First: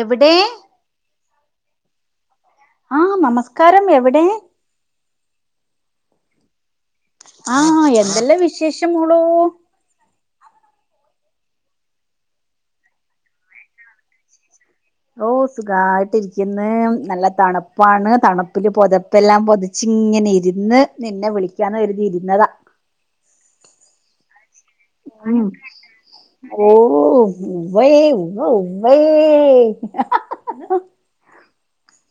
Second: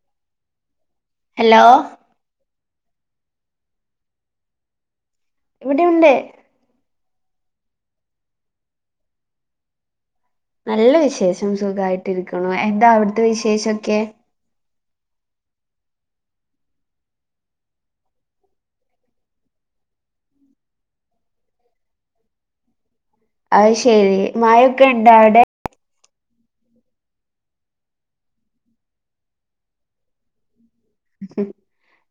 എവിടെ. അലോ. ആഹ് നമസ്കാരം എവിടെ. ഇവിടെയുണ്ട്. ആഹ് എന്തെല്ലാം വിശേഷം മോളൂ? നല്ല വിശേഷം സുഖായിട്ടിരിക്ക്ണു. എന്താ അവ്ടുത്തെ വിശേഷൊക്കെ. ഓഹ് സുഖായിട്ട് ഇരിക്ക്ന്ന്. നല്ല തണ്പ്പാണ്. തണുപ്പില് പൊതപ്പെല്ലാം പൊതച്ചി ങ്ങനെ ഇരുന്ന് നിന്നെ വിളിക്കാന്ന് കരുതിയിര്ന്നതാ. അയ് ശെരി മയൊക്കെ ഇണ്ടാ അവ്ടെ? ഓഹ് ഉവ്വേ ഉവ് ഉവ്വേ ‌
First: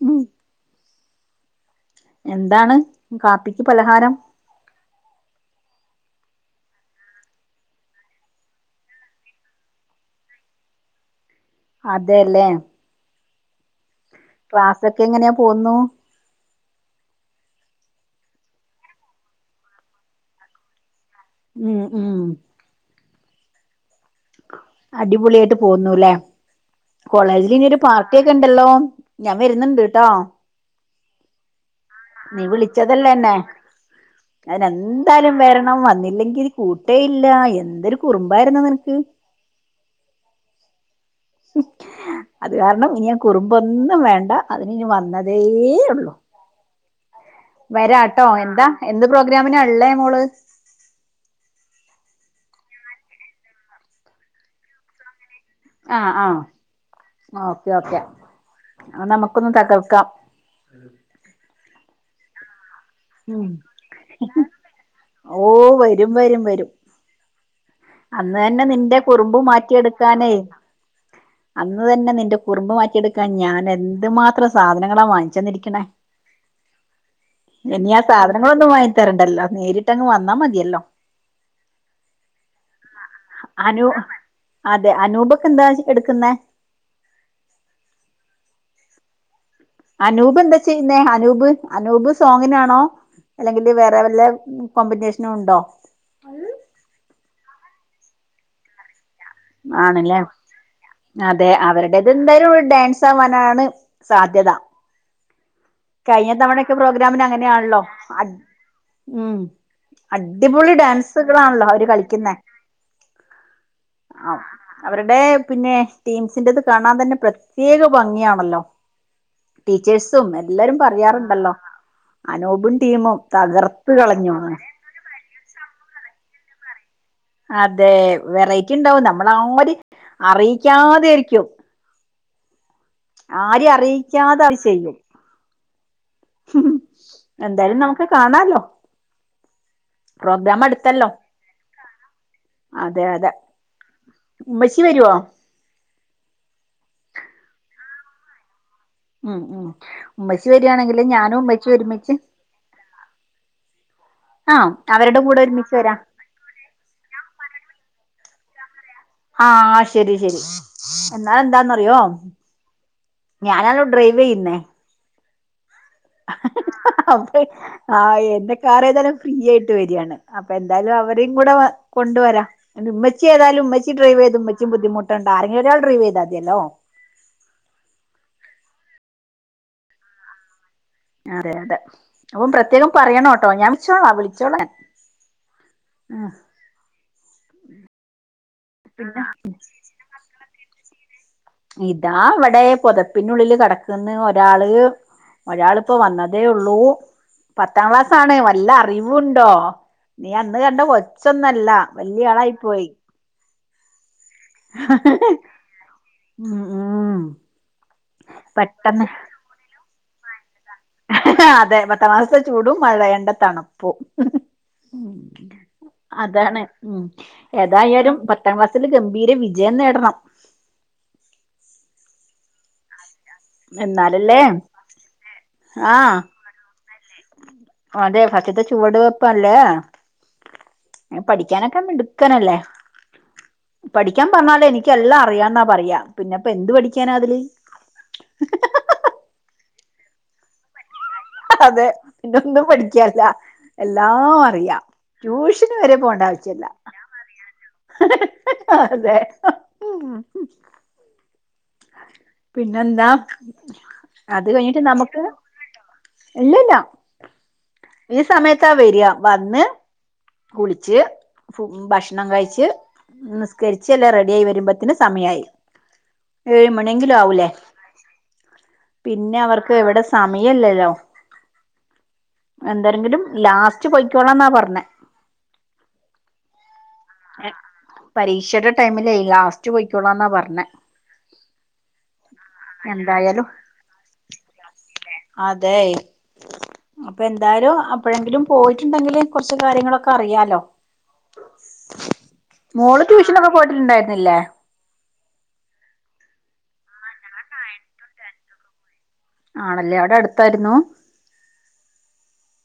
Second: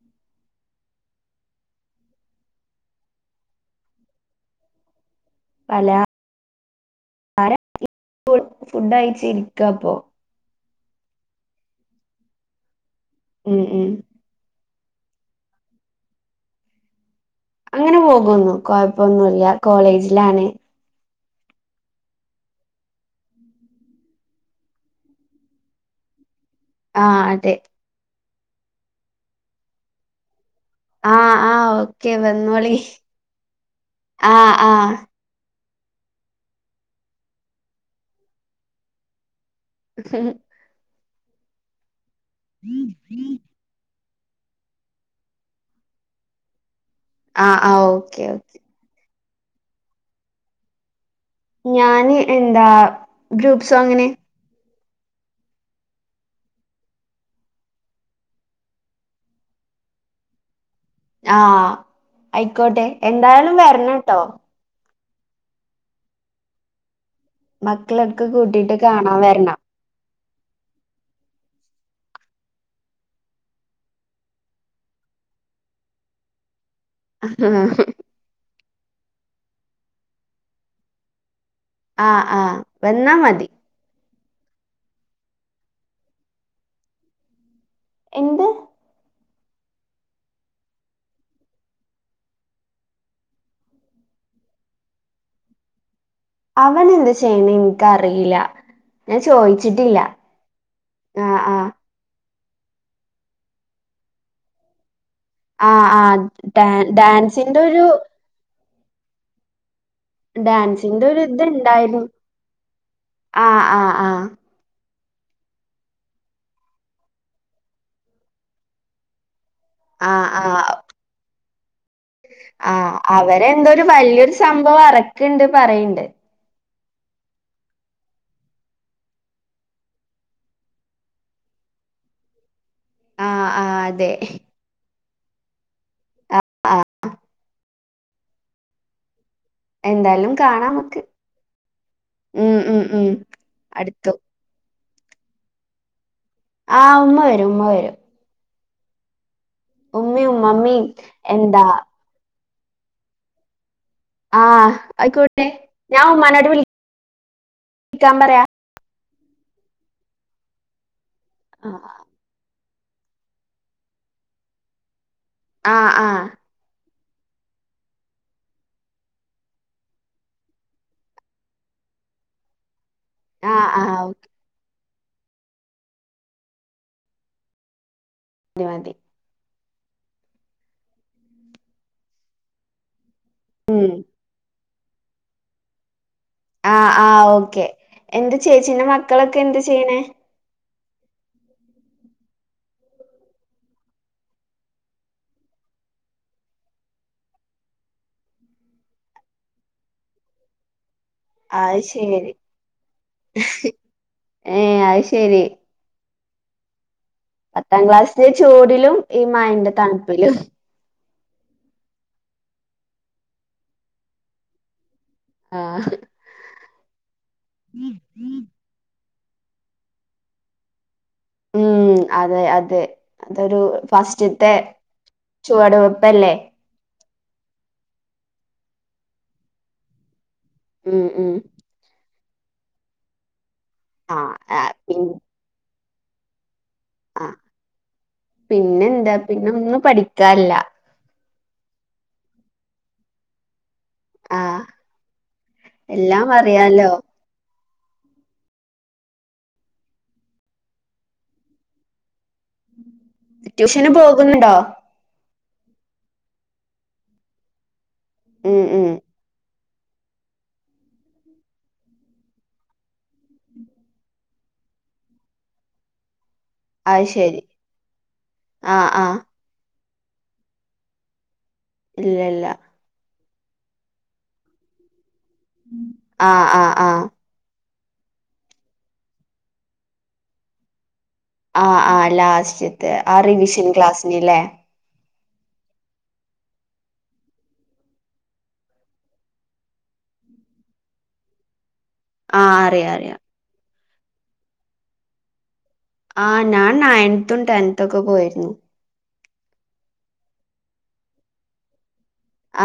ഉം. എന്താണ് കാപ്പിക്ക് പലഹാരം? പല ആരം ഇപ്പോ ഫുഡയിച്ച് ഇരിക്കപ്പൊ അതെല്ലേ ഉം ഉം. ക്ലാസൊക്കെ എങ്ങനെ പോവുന്നു? അങ്ങനെ പോകുന്നു കൊഴപ്പൊന്നുല്ല കോളേജിലാണ്. ഉം ഉം. അടിപൊളിയായിട്ട് പോവുന്നുല്ലേ ആഹ് കോളേജിൽ അതെ ഇനിയൊരു പാർ കുട്ട്യോക്കെണ്ടല്ലോ ഞാൻ വര്ന്ന്ണ്ട് ട്ടോ. ആഹ് ആഹ് ഓക് നീ വിളിച്ചതല്ലേന്നെ ആഹ് ആഹ് ഞാന്നെന്തായാലും വെര ണം വന്നില്ലെങ്കി കൂട്ടേയില്ല എന്തൊരു കുറുമ്പായിരുന്നു നിനക്ക്. [inaudible] അത് കാരണം ഇനിയ കുറുമ്പൊന്നും വേ. ണ്ട അതിനിനി വന്നതേ ഉള്ളു. ആഹ് ഓക്കെ വരാട്ടോ ഓക്കെ എന്താ എന്ത് പ്രോഗ്രാമിനാ ഉള്ളേ മോള്. ഞാന് എന്താ ഗ്രൂപ്സോങ്ങിന്. ആഹ് ആഹ്. ആഹ് ഓക്കെ ഓക്കെ ആ നമുക്കൊന്ന് തകർക്കാം. ആഹ് അയിക്കോട്ടെ എന്തായാലും വരണ് ട്ടോ. ഓഹ് വരും വരും വരും. മക്കളൊക്കെ അന്ന് തന്നെ കൂട്ടിട്ട് നിന്റെ കാണാൻ കുറുമ്പ് വരണം മാറ്റിയെട്ക്കാനേ. അന്ന് തന്നെ നിന്റെ കുറുമ്പ് മാറ്റിയെടുക്കാൻ ഞാൻ എന്തുമാത്രം സാധനങ്ങളാ വാങ്ങിച്ചന്നിരിക്കണേ. ആഹ് ഇനിയ സാധനം. ങ്ങളൊന്ന് വാങ്ങിത്തരണ്ടല്ലോ നേരിട്ടങ്ങ് വന്നാ മതിയല്ലോ. ആഹ് ആഹ് വന്നാ മതി. അനു അതെ അനൂപൊക്കെ എന്താ എടുക്കുന്നെ. എന്ത്. അനൂപ് എന്താ ചെയ്യുന്നേ അനൂപ് അനൂപ് സോങ്ങിനാണോ. അല്ലെങ്കില് വേറെ വല്ല കോമ്പിറ്റെഷനും ഒണ്ടോ? അവനെന്ത് ചെയ്യേന്ന് എനക്കിറിയില്ല. ആണ് ആഹ് ല്ലെ ആഹ് എല്ലരും ഡാൻസ് ആവാനാണ് സാധ്യത ആഹ് ആഹ് കഴിഞ്ഞ തവണ ഡാ ഒക്കെ പ്രോഗ്രാമിന് ഡാൻസിന്റെ അങ്ങനെയാണല്ലൊ ഒരു ഉം ഡാൻസിന്റെ ഒരു ഇത്ണ്ടായിരുന്നു ആഹ് ആഹ് ആഹ് അവരുടെ പിന്നെ ടീംസിൻ്റെത് കാണാൻ തന്നെ പ്ര ടീച്ചേഴ്സും ആഹ് ആഹ് എല്ലാരും പറയാറുണ്ടല്ലോ അനൂപും ആഹ് ടീമും അവരെന്തോരു തകർത്ത് വലിയരു കളഞ്ഞൂന്ന് സംഭവം അറക്ക്ണ്ട് പറയിണ്ട് അതേ വെറൈറ്റി ഉണ്ടാവും നമ്മളെ ആര് അറിയിക്കാതെരിക്കും ആഹ് ആഹ് അതെ ആരിഅറിയിക്കാതെ അത് ചെയ്യും ഉം എന്തായാലും നമുക്ക് കാണാലോ എന്തായാലും പ്രോഗ്രാം കാണാം നമുക്ക് അടുത്തല്ലോ ഉം ഉം അതെ ഉം അതെ അടുത്തു ഉമ്മച്ചി വരുവോ ആഹ് ഉമ്മ വരും ഉമ്മ വരും ഉം ഉം ഉമ്മയും ഉമ്മച്ചി ഉമ്മമ്മയും വരിയാണെങ്കിൽ ഞാനും എന്താ ഉമ്മച്ചിം ഒരുമിച്ച് ആഹ് അവരുടെ കൂടെ ആയിക്കൂട്ടെ ഒരുമിച്ച് വരാം ഞാൻ ഉമ്മാനോട് വിളിക്കാൻ പറയാ ആഹ് ശരി ശരി എന്നാൽ എന്താന്നറിയോ ഞാനല്ലോ ഡ്രൈവ് ചെയ്യുന്നേ ആഹ് ആഹ് അപ്പ ആ എന്റെ കാർ ഏതായാലും ഫ്രീ ആയിട്ട് വരിയാണ് അപ്പ എന്തായാലും അവരും കൂടെ കൊ കൊണ്ട് വരാ ആൻ്റെ ഉമ്മച്ചി ആഹ് ഏതായാലും ആഹ് ഡ്രൈവ് ഓക്കെ ചെയ്ത് ഉമ്മച്ചി ബുദ്ധിമുട്ട് ആരെങ്കിലും ഒരാൾ ഡ്രൈവ് ചെയ്താൽമതിയല്ലോ മതിമതി ഞാറിയാതെ അപ്പം പ്രത്യേകം പറയണോട്ടോ ഞാൻ ഉം വിളിച്ചോളാം വിളിച്ചോളാം ഉം. ആഹ് ആഹ് ഓക്കെ എന്ത് ചേച്ചിന്റെ മക്കളൊക്കെ എന്ത് ചെയ്യണേ ഇതാ അവിടെ പൊതപ്പിനുള്ളില് കടക്കന്ന് ഒരാള് ഒരാളിപ്പോ വന്നതേ ഉള്ളൂ പത്താം ക്ലാസ് ആണ് വല്ല അറിവുണ്ടോ നീ അന്ന് കൊ ച്ചൊന്നല്ല അത് ശരി വല്യ ആളായി പോയി ഏഹ് അത് ശരി ആഹ് പത്താം ക്ലാസ്സിലെ ചൂടിലും ഈ മഴൻ്റെ തണുപ്പിലും അതെ പത്താം ക്ലാസ്സിലെ ചൂടും മഴയേണ്ട തണുപ്പും ഉം ആഹ് അതാണ് ഉം ഏതായാലും പത്താം ക്ലാസ്സിൽഉം [unintelligible] വിജയം നേടണം ഉം അതെ അതെ അതൊരു എന്നാലല്ലേ ഫസ്റ്റത്തെ ആഹ് ചുവടുവെപ്പല്ലേ അതെ ഫസ്റ്റേത്തെ ചുവടു വെപ്പല്ലേ ഉം ഉം പഠിക്കാനൊക്കെ മിടുക്കനല്ലേ പഠിക്കാൻ ആഹ് പറഞ്ഞാല് ആഹ് എനിക്ക് പി എല്ലാം അറിയാന്നാ പറയാ പിന്നെ അപ്പൊ എന്ത് പഠിക്കാനാ ആഹ് അതില് പഠികാനില്ല അതെ പിനെ ഒന്നും പഠികനില്ല എല്ലാം ആഹ് അറിയാം ട്യൂഷന് വരെ പോകണ്ട എല്ലാം ആവശ്യല്ല അറിയാലോ [unintelligible] അതെ പിന്നെന്താ ട്യൂഷന് അത് പോകുന്നുണ്ടോ കഴിഞ്ഞിട്ട് നമുക്ക് ഇല്ലല്ല ഈ ഉം സമയത്താ ഉം വരിക വന്ന് കുളിച്ച് ഫു ഭക്ഷ്ണം കഴിച്ച് നിസ്കരിച്ച്ല്ലാ റെഡി ആയി വരുമ്പോത്തിന് സമയമായി ഏഴ് അത് മണിയെങ്കിലും ശരി ആവുല്ലേ ആഹ് ആഹ് പിന്നെ അവർക്ക് എവിടെ സമയില്ലല്ലോ. ഇല്ല ഇല്ല. ലാസ്റ്റ് പൊയ്ക്കോളാന്നാ പറഞ്ഞേ. ആഹ് ആഹ് ആഹ്. പരീക്ഷയുടെ ടൈമിലേ ലാസ്റ്റ് പോയ്ക്കോളാന്നാ പറഞ്ഞെ. ആഹ് ആഹ് ലാസ്റ്റത്തെ ആ എന്തായാലും റിവിഷൻ ക്ലാസ്സിന് ലെ. അതെയ്. അപ്പൊ എന്തായാലും അപ്പോഴെങ്കിലും പോയിട്ടുണ്ടെങ്കിൽ കുറച്ച് കാര്യങ്ങളൊക്കെ ഇപ്പറിയാലോ. ആഹ് അറിയാം മോള് അറിയാം ട്യൂഷനൊക്കെ പോയിട്ടുണ്ടായിരുന്നില്ലേ. ആഹ് ഞാൻ നയൻത്തും ടെൻത്തൊക്കെ പോയിരുന്നു. ആണല്ലേ. അവിടെ അടുത്തായിരുന്നോ.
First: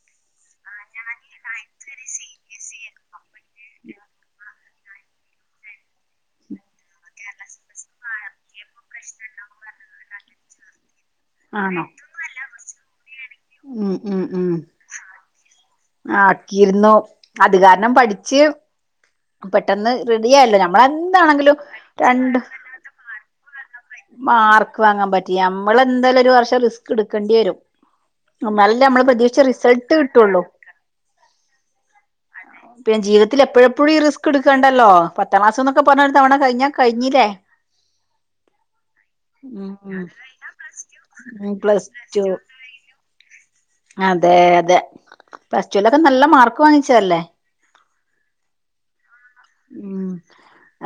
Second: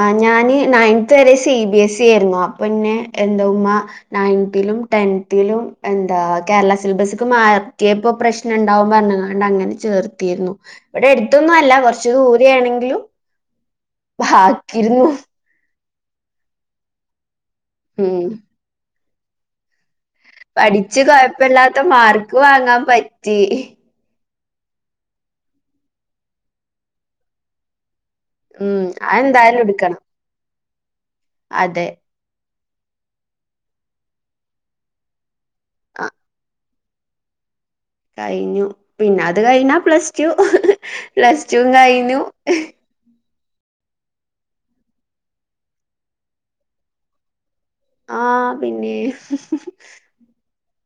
ആഹ് ഞാനീ നയൻത് വരെ സി ബി എസ് ഇ ആയിരുന്നു. അപ്പോ ന്നെ എന്റെ ഉമ്മ നയൻത് ലും ടെൻതിലും, എന്താ കേരള സിലബസിക്ക് മാറ്റിയപ്പോ പ്രശ്നണ്ടാവും പറഞ്ഞ്കൊണ്ട് അ ങ്ങനെ ചേർത്തിരുന്നു. ഇവിടെ അടുത്തൊന്നും അല്ല ആണോ കൊറച്ച് ദൂരെയാണെങ്കിലും, ഉം. ഉം ഉം ആക്കിയിരുന്നു. ആക്കിയിരുന്നു. അത് കാരണം ഉം പഠിച്ച് പെട്ടെന്ന് റെഡിയായല്ലോ. പഠിച്ച് നമ്മളെന്താണെങ്കിലും കൊഴപ്പല്ലാത്ത മാർക്ക് രണ്ട് വാങ്ങാൻ [unintelligible] പറ്റി മാർക്ക് വാങ്ങാൻ പറ്റി. നമ്മളെന്തായാലും ഒരു വർഷം റിസ്കെടുക്കേണ്ടി വരും. ഉം എന്നാലല്ലേ നമ്മള് പ്രതീക്ഷിച്ച അതെന്തായാലും റിസൾട്ട് എടുക്കണം കിട്ടൂള്ളൂ. അതെ. പിന്നെ ജീവിതത്തിലെപ്പോഴുമെപ്പോഴും ഈ റിസ്ക് എടുക്കേണ്ടല്ലോ. പത്താം ക്ലാസ് എന്നൊക്കെ ആ പറഞ്ഞാ ഒരു തവണ കഴിഞ്ഞ കഴിഞ്ഞില്ലേ. കഴിഞ്ഞു. പിന്നത് കഴിഞ്ഞാ ഉം പ്ലസ്ടു. പ്ലസ്ടും പ്ലസ് കഴിഞ്ഞു. ടു അതെ അതെ. പ്ലസ് ടുലൊക്കെ നല്ല മാർക്ക് വാങ്ങിച്ചതല്ലേ. ആഹ് പിന്നെ. ഉം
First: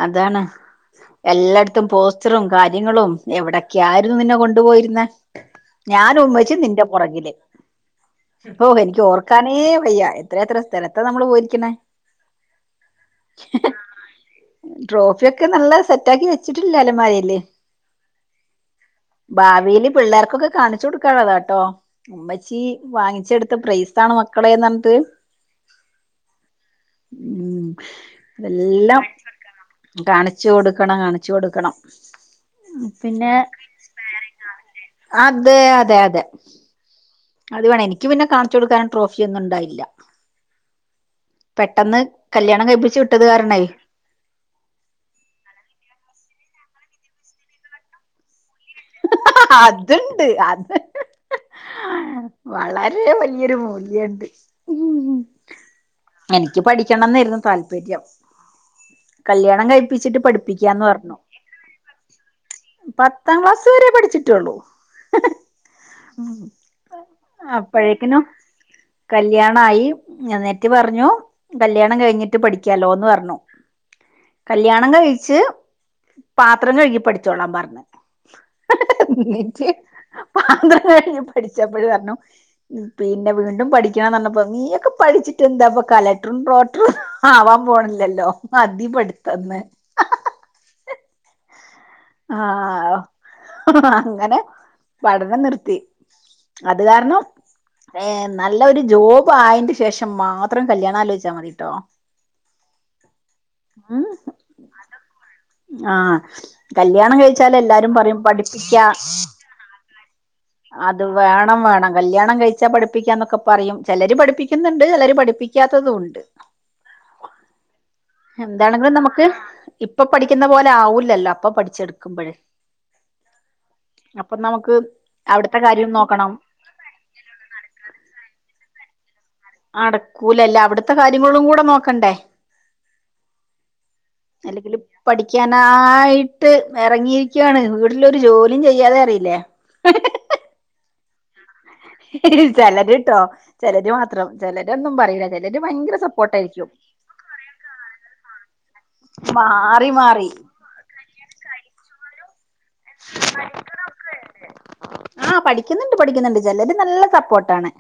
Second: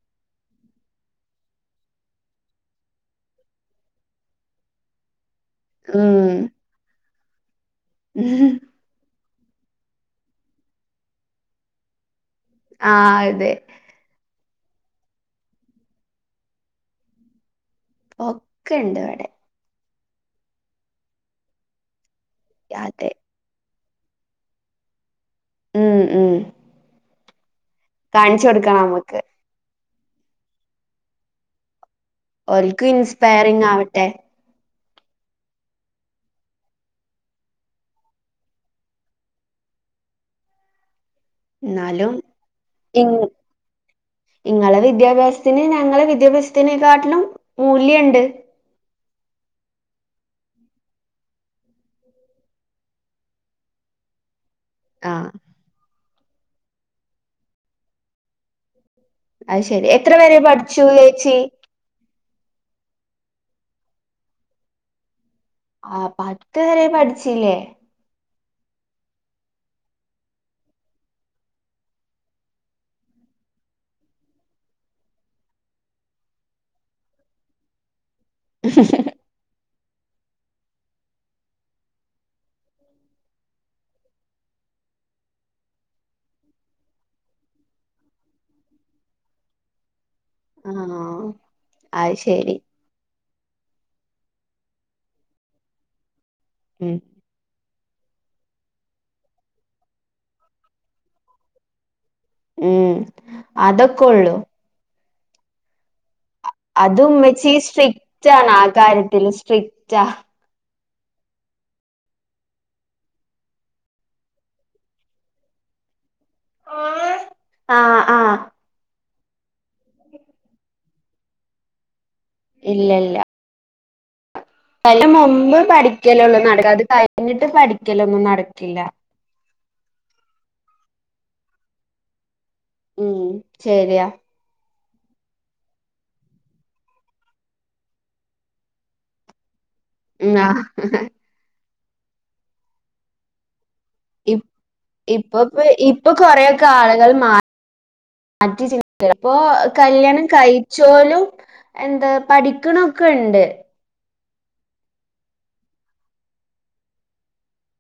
അതാണ്. എല്ലായിടത്തും പോസ്റ്ററും കാര്യങ്ങളും. എവിടൊക്കെയായിരുന്നു നിന്നെ കൊണ്ടു പോയിരുന്നേ. ഞാനും ഉം ഉമ്മച്ചിയും നിന്റെ പുറകില്. ഹൊ എനിക്കോർക്കാനേ വയ്യ. എത്രയെത്ര സ്ഥലത്താ നമ്മള് പോയിരിക്കണേ. ആഹ് അതെ. ട്രോഫിയൊക്കെ നല്ല സെറ്റാക്കി വെച്ചിട്ടില്ലെ അലമാരേല്. ഒക്കെ ഇണ്ടിവിടെ. പിള്ളേർക്കൊക്കെ കാണിച്ചു കൊടുക്കാനുള്ളതാട്ടോ. ഉമ്മച്ചി അതെ വാങ്ങിച്ചെടുത്ത പ്രൈസ് സാണ് മക്കളേന്ന് പറഞ്ഞിട്ട്. ഉം ഉം. ഉം. കാണിച്ചു കൊടുക്കാം. അതെല്ലാം നമ്മക്ക് കാണിച്ചു കൊടുക്കണം. കാണിച്ചു കൊടുക്കണം. ഓൽക്കും പിന്നെ ഇൻസ്പയറിങ് ആവട്ടെ. അതെ അതെയതെ. അത് വേണം. എനിക്ക് പിന്നെ കാണിച്ചു കൊടുക്കാൻ ട്രോഫിയൊന്നുണ്ടായില്ല. പെട്ടെന്ന് എന്നാലും കല്യാണം കഴിപ്പിച്ചു ഇങ് വിട്ടത് കാരണേയ്. ഇങ്ങളെ വിദ്യാഭ്യാസത്തിന് ഞങ്ങളെ വിദ്യാഭ്യാസത്തിനേക്കാട്ടിലും, മൂല്യണ്ട്. ഹ ഹ അതുണ്ട് അത്. വളരെ വലിയൊരു മൂല്യണ്ട്. ഉം ആഹ്. എനിക്ക് പഠിക്കണം എന്നായിരുന്നു താല്പര്യം. അത് കല്യാണം ശരി എത്ര കഴിപ്പിച്ചിട്ട് വരെ പഠിച്ചു പഠിപ്പിക്കാന്ന് പറഞ്ഞു. ചേച്ചി പത്താം ക്ലാസ്സ് വരെ പഠിച്ചിട്ടുള്ളൂ. ആഹ് [unintelligible] പത്ത് വരെ പഠിച്ചില്ലേ അപ്പോഴേക്കിനോ കല്യാണയി എന്നിട്ട് പറഞ്ഞു കല്യാണം കഴിഞ്ഞിട്ട് പഠിക്കാലോന്ന് പറഞ്ഞു കല്യാണം കഴിച്ച് പാത്രം കഴുകി പഠിച്ചോളാം പറഞ്ഞു നിച്ചയ [inaudible] [inaudible] പഠിച്ചപ്പോഴപറഞ്ഞു പിന്നെ വീണ്ടും പഠിക്കണം പറഞ്ഞപ്പോ നീയൊക്കെ പഠിച്ചിട്ട് എന്താപ്പൊ കലക്ടറും ടോട്ടറും ആവാൻ പോണില്ലല്ലോ മതി പടുത്തന്ന് [inaudible] ആഹ ആഹ അങ്ങനെ പഠനം നിർത്തി അത് ഉം കാരണം പിന്നെ നല്ല ഒരു ജോബ് ആയതിന് ശേഷം മാത്രം കല്യാണം ആാലോചിച്ചാൽ മതിട്ടോ ഉം അതൊക്കെ ഉള്ളു ആഹ അത് കല്യാണം ഉമ്മച്ചി കഴിച്ചാല് എല്ലാരും പറയും [inaudible] സ്ട്രിക്റ്റ് ആണ് ആ പഠിപ്പിക്കാം കാര്യത്തില് സ്ട്രിക്റ്റാ അത് വേണം വേണം കല്യാണം കഴിച്ചാ പഠിപ്പിക്കാ എന്നൊക്കെ പറയും ചിലര് പഠിപ്പിക്കുന്നുണ്ട് ചിലര് പഠിപ്പിക്കാ ആഹ് ആഹ് [unintelligible] എന്തങ്കിലും നമുക്ക് [inaudible] ഇപ്പൊ പഠിക്കുന്ന പോലെ ആവില്ലല്ലോ അപ്പൊ പഠിച്ചെടുക്കുമ്പോഴ്‌ ഇല്ല ഇല്ല [inaudible] അല്ല മുമ്പ് അവിടുത്തെ [inaudible] കാര്യം നോക്കണം പഠിക്കലള്ളോ നടക്ക അത് കഴിഞ്ഞിട്ട് പഠിക്കലൊന്നും നടക്കില്ല അടക്കൂലല്ല അവിടുത്തെ കാര്യങ്ങളും കൂടെ നോക്കണ്ടേ ഉം ശരിയാ അല്ലെങ്കിൽ പഠിക്കാനായിട്ട് ഇറങ്ങിയിരിക്കയാണ് വീട്ടിലൊരു ജോലിയും ചെയ്യാതെ അറിയില്ലേ ആഹ് ഹാ [unintelligible] കേട്ടോ ചിലര് മാത്രം ചിലരൊന്നും പറയില ഇപ്പൊ ചിലര് ഭയങ്കര ഇപ്പൊ കൊറെയൊക്കെ സപ്പോർട്ടായിരിക്കും ആളുകൾ മാറ്റി ചിന്തി അപ്പൊ മാറി കല്യാണം മാറി കഴിച്ചോലും എന്താ പഠിക്കണൊക്കെ ഉണ്ട് ആഹ പഠിക്കുന്നുണ്ട് പഠിക്കുന്നുണ്ട് ചിലര് നല്ല സപ്പോർട്ട ആണ്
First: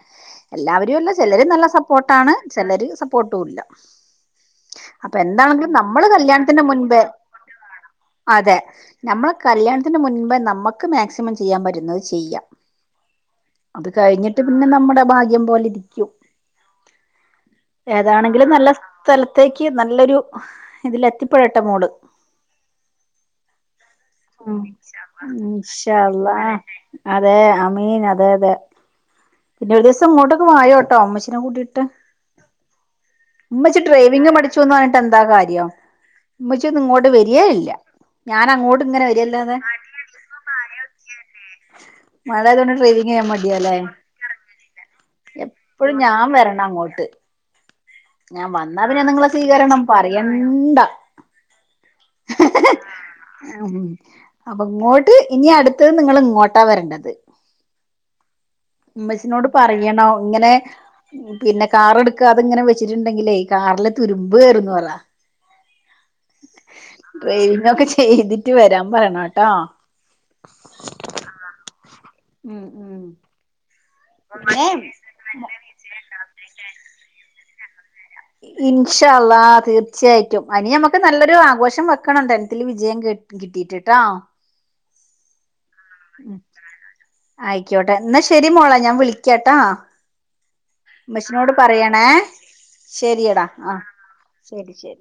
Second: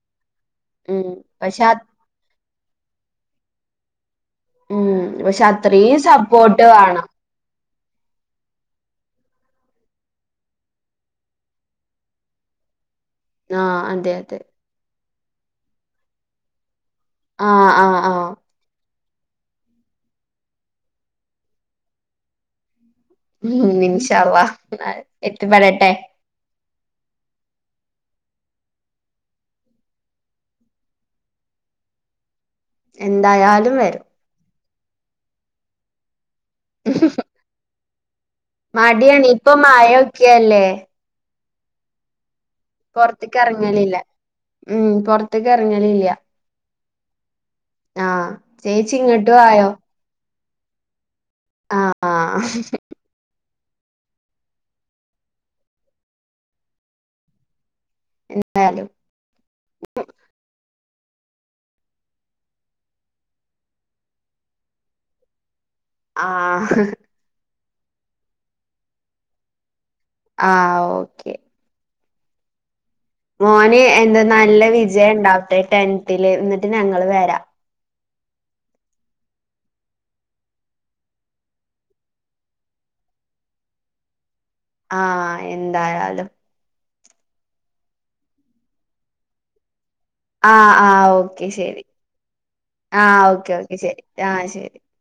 എല്ലാവരും ഉം അല്ല ചിലരും പക്ഷെ നല്ല സപ്പോർട്ടാണ് ചിലര് സപ്പോർട്ടുമല്ല ഉം അപ്പൊ പക്ഷെ എന്താണെങ്കിലും അത്രയും നമ്മള് സപ്പോർട്ട് കല്യാണത്തിന്റെ മുൻപേ വേണം [unintelligible] അതെ നമ്മളെ കല്യാണത്തിന് മുൻപേ നമുക്ക് മാക്സിമം ചെയ്യാൻ പറ്റുന്നത് ചെയ്യാം ആഹ് അത് അതെ അതെ കഴിഞ്ഞിട്ട് പിന്നെ നമ്മുടെ [unintelligible] പോലെ ഇരിക്കും ആഹ് ആഹ് ആഹ് ഏതാണെങ്കിലും നല്ല സ്ഥലത്തേക്ക് നല്ലൊരു ഇതില എത്തിപ്പെടട്ടെ മോള് ഉം ഇൻഷ അള്ളാ എത്തിപ്പെടട്ടെ ഇഷാ അള്ള അതെ അമീൻ അതെ അതെ പിന്നെ ഒരു ദിവസം ഇങ്ങോട്ടൊക്കെ വായോട്ടോ അമ്മച്ചീനെ കൂട്ടീയിട്ട് എന്തായാലും ഉമ്മച്ചി വരും ഡ്രൈവിങ് പടി ച്ചുന്ന് പറഞ്ഞിട്ട് എന്താ കാര്യം ഉമ്മച്ചി ഒന്ന്ഇങ്ങോട്ട് വരിയേ ഇല്ല ഞാാന അങ്ങോട്ട് ഇങ്ങനെ മടിയാണ് ഇപ്പൊ വരില്ലന്ന് മഴൊക്കെയല്ലേ [inaudible] മഴഅയതൊണ്ട് ട്രെയിനിങ് [inaudible] പോകൻ പൊറത്ത്ക്ക് മടിയാല്ലേ എറങ്ങലില്ല ഉം പുൊറത്തേക്ക് എപ്പോഴും ഇറങ്ങാലില്ല ഞാൻ വരണം അങ്ങോട്ട് ഞാൻ വന്ന ചേച്ചി പിന്നെ [inaudible] നിങ്ങളെ ഇങ്ങട്ടും സ്വീകരണം പറയണ്ട ആ ആ ആഹ [unintelligible] അപ്പൊ ഇങ്ങോട്ട് ഇനി അടുത്തത് നിങ്ങൾ ഇങ്ങോട്ടാ വരേണ്ടത് എന്തായാലും ഉമ്മച്ചിനോട് പറയണോ ഇങ്ങനെ പിന്നെ കാർ എടുക്ക അതിങ്ങനെ [unintelligible] [unintelligible] ണ്ടെങ്കിലേ ഈ കാറിലെ തുരുമ്പ് കേറുന്നു പറ ആഹ ഇതൊക്കെ ചെയ്തിട്ട് വരാൻ പറയണംട്ടോ ആഹ ഓക്കെ ഉം ഉം മോന് എന്താ നല്ല പിന്നെ വിജയം ഉണ്ടാവട്ടെ ടെൻതിൽ എന്നിട്ട് ഞങ്ങള് വരാ, ഇൻഷാ അഹ തീർച്ചയായിട്ടും അനി നമ്മുക്ക് നല്ലൊരു ആഘോഷം വെക്കണം ടെനതിൽ വിജയം കേട്ട കിട്ടിട്ടട്ടാ ആഹ എന്തായാലും, ആയിക്കോട്ടെ എന്നാ ശരി മോളാ ഞാൻ വിളിക്കാട്ടാ, ആഹ് ആഹ് ഓക്കെ മ്മച്ചിനോട് ശരി പറയണേ? ആഹ് ശരിയടാ ഓക്കെ ആഹ ഓക്കെ ശരി ആഹ് ശരി ശരി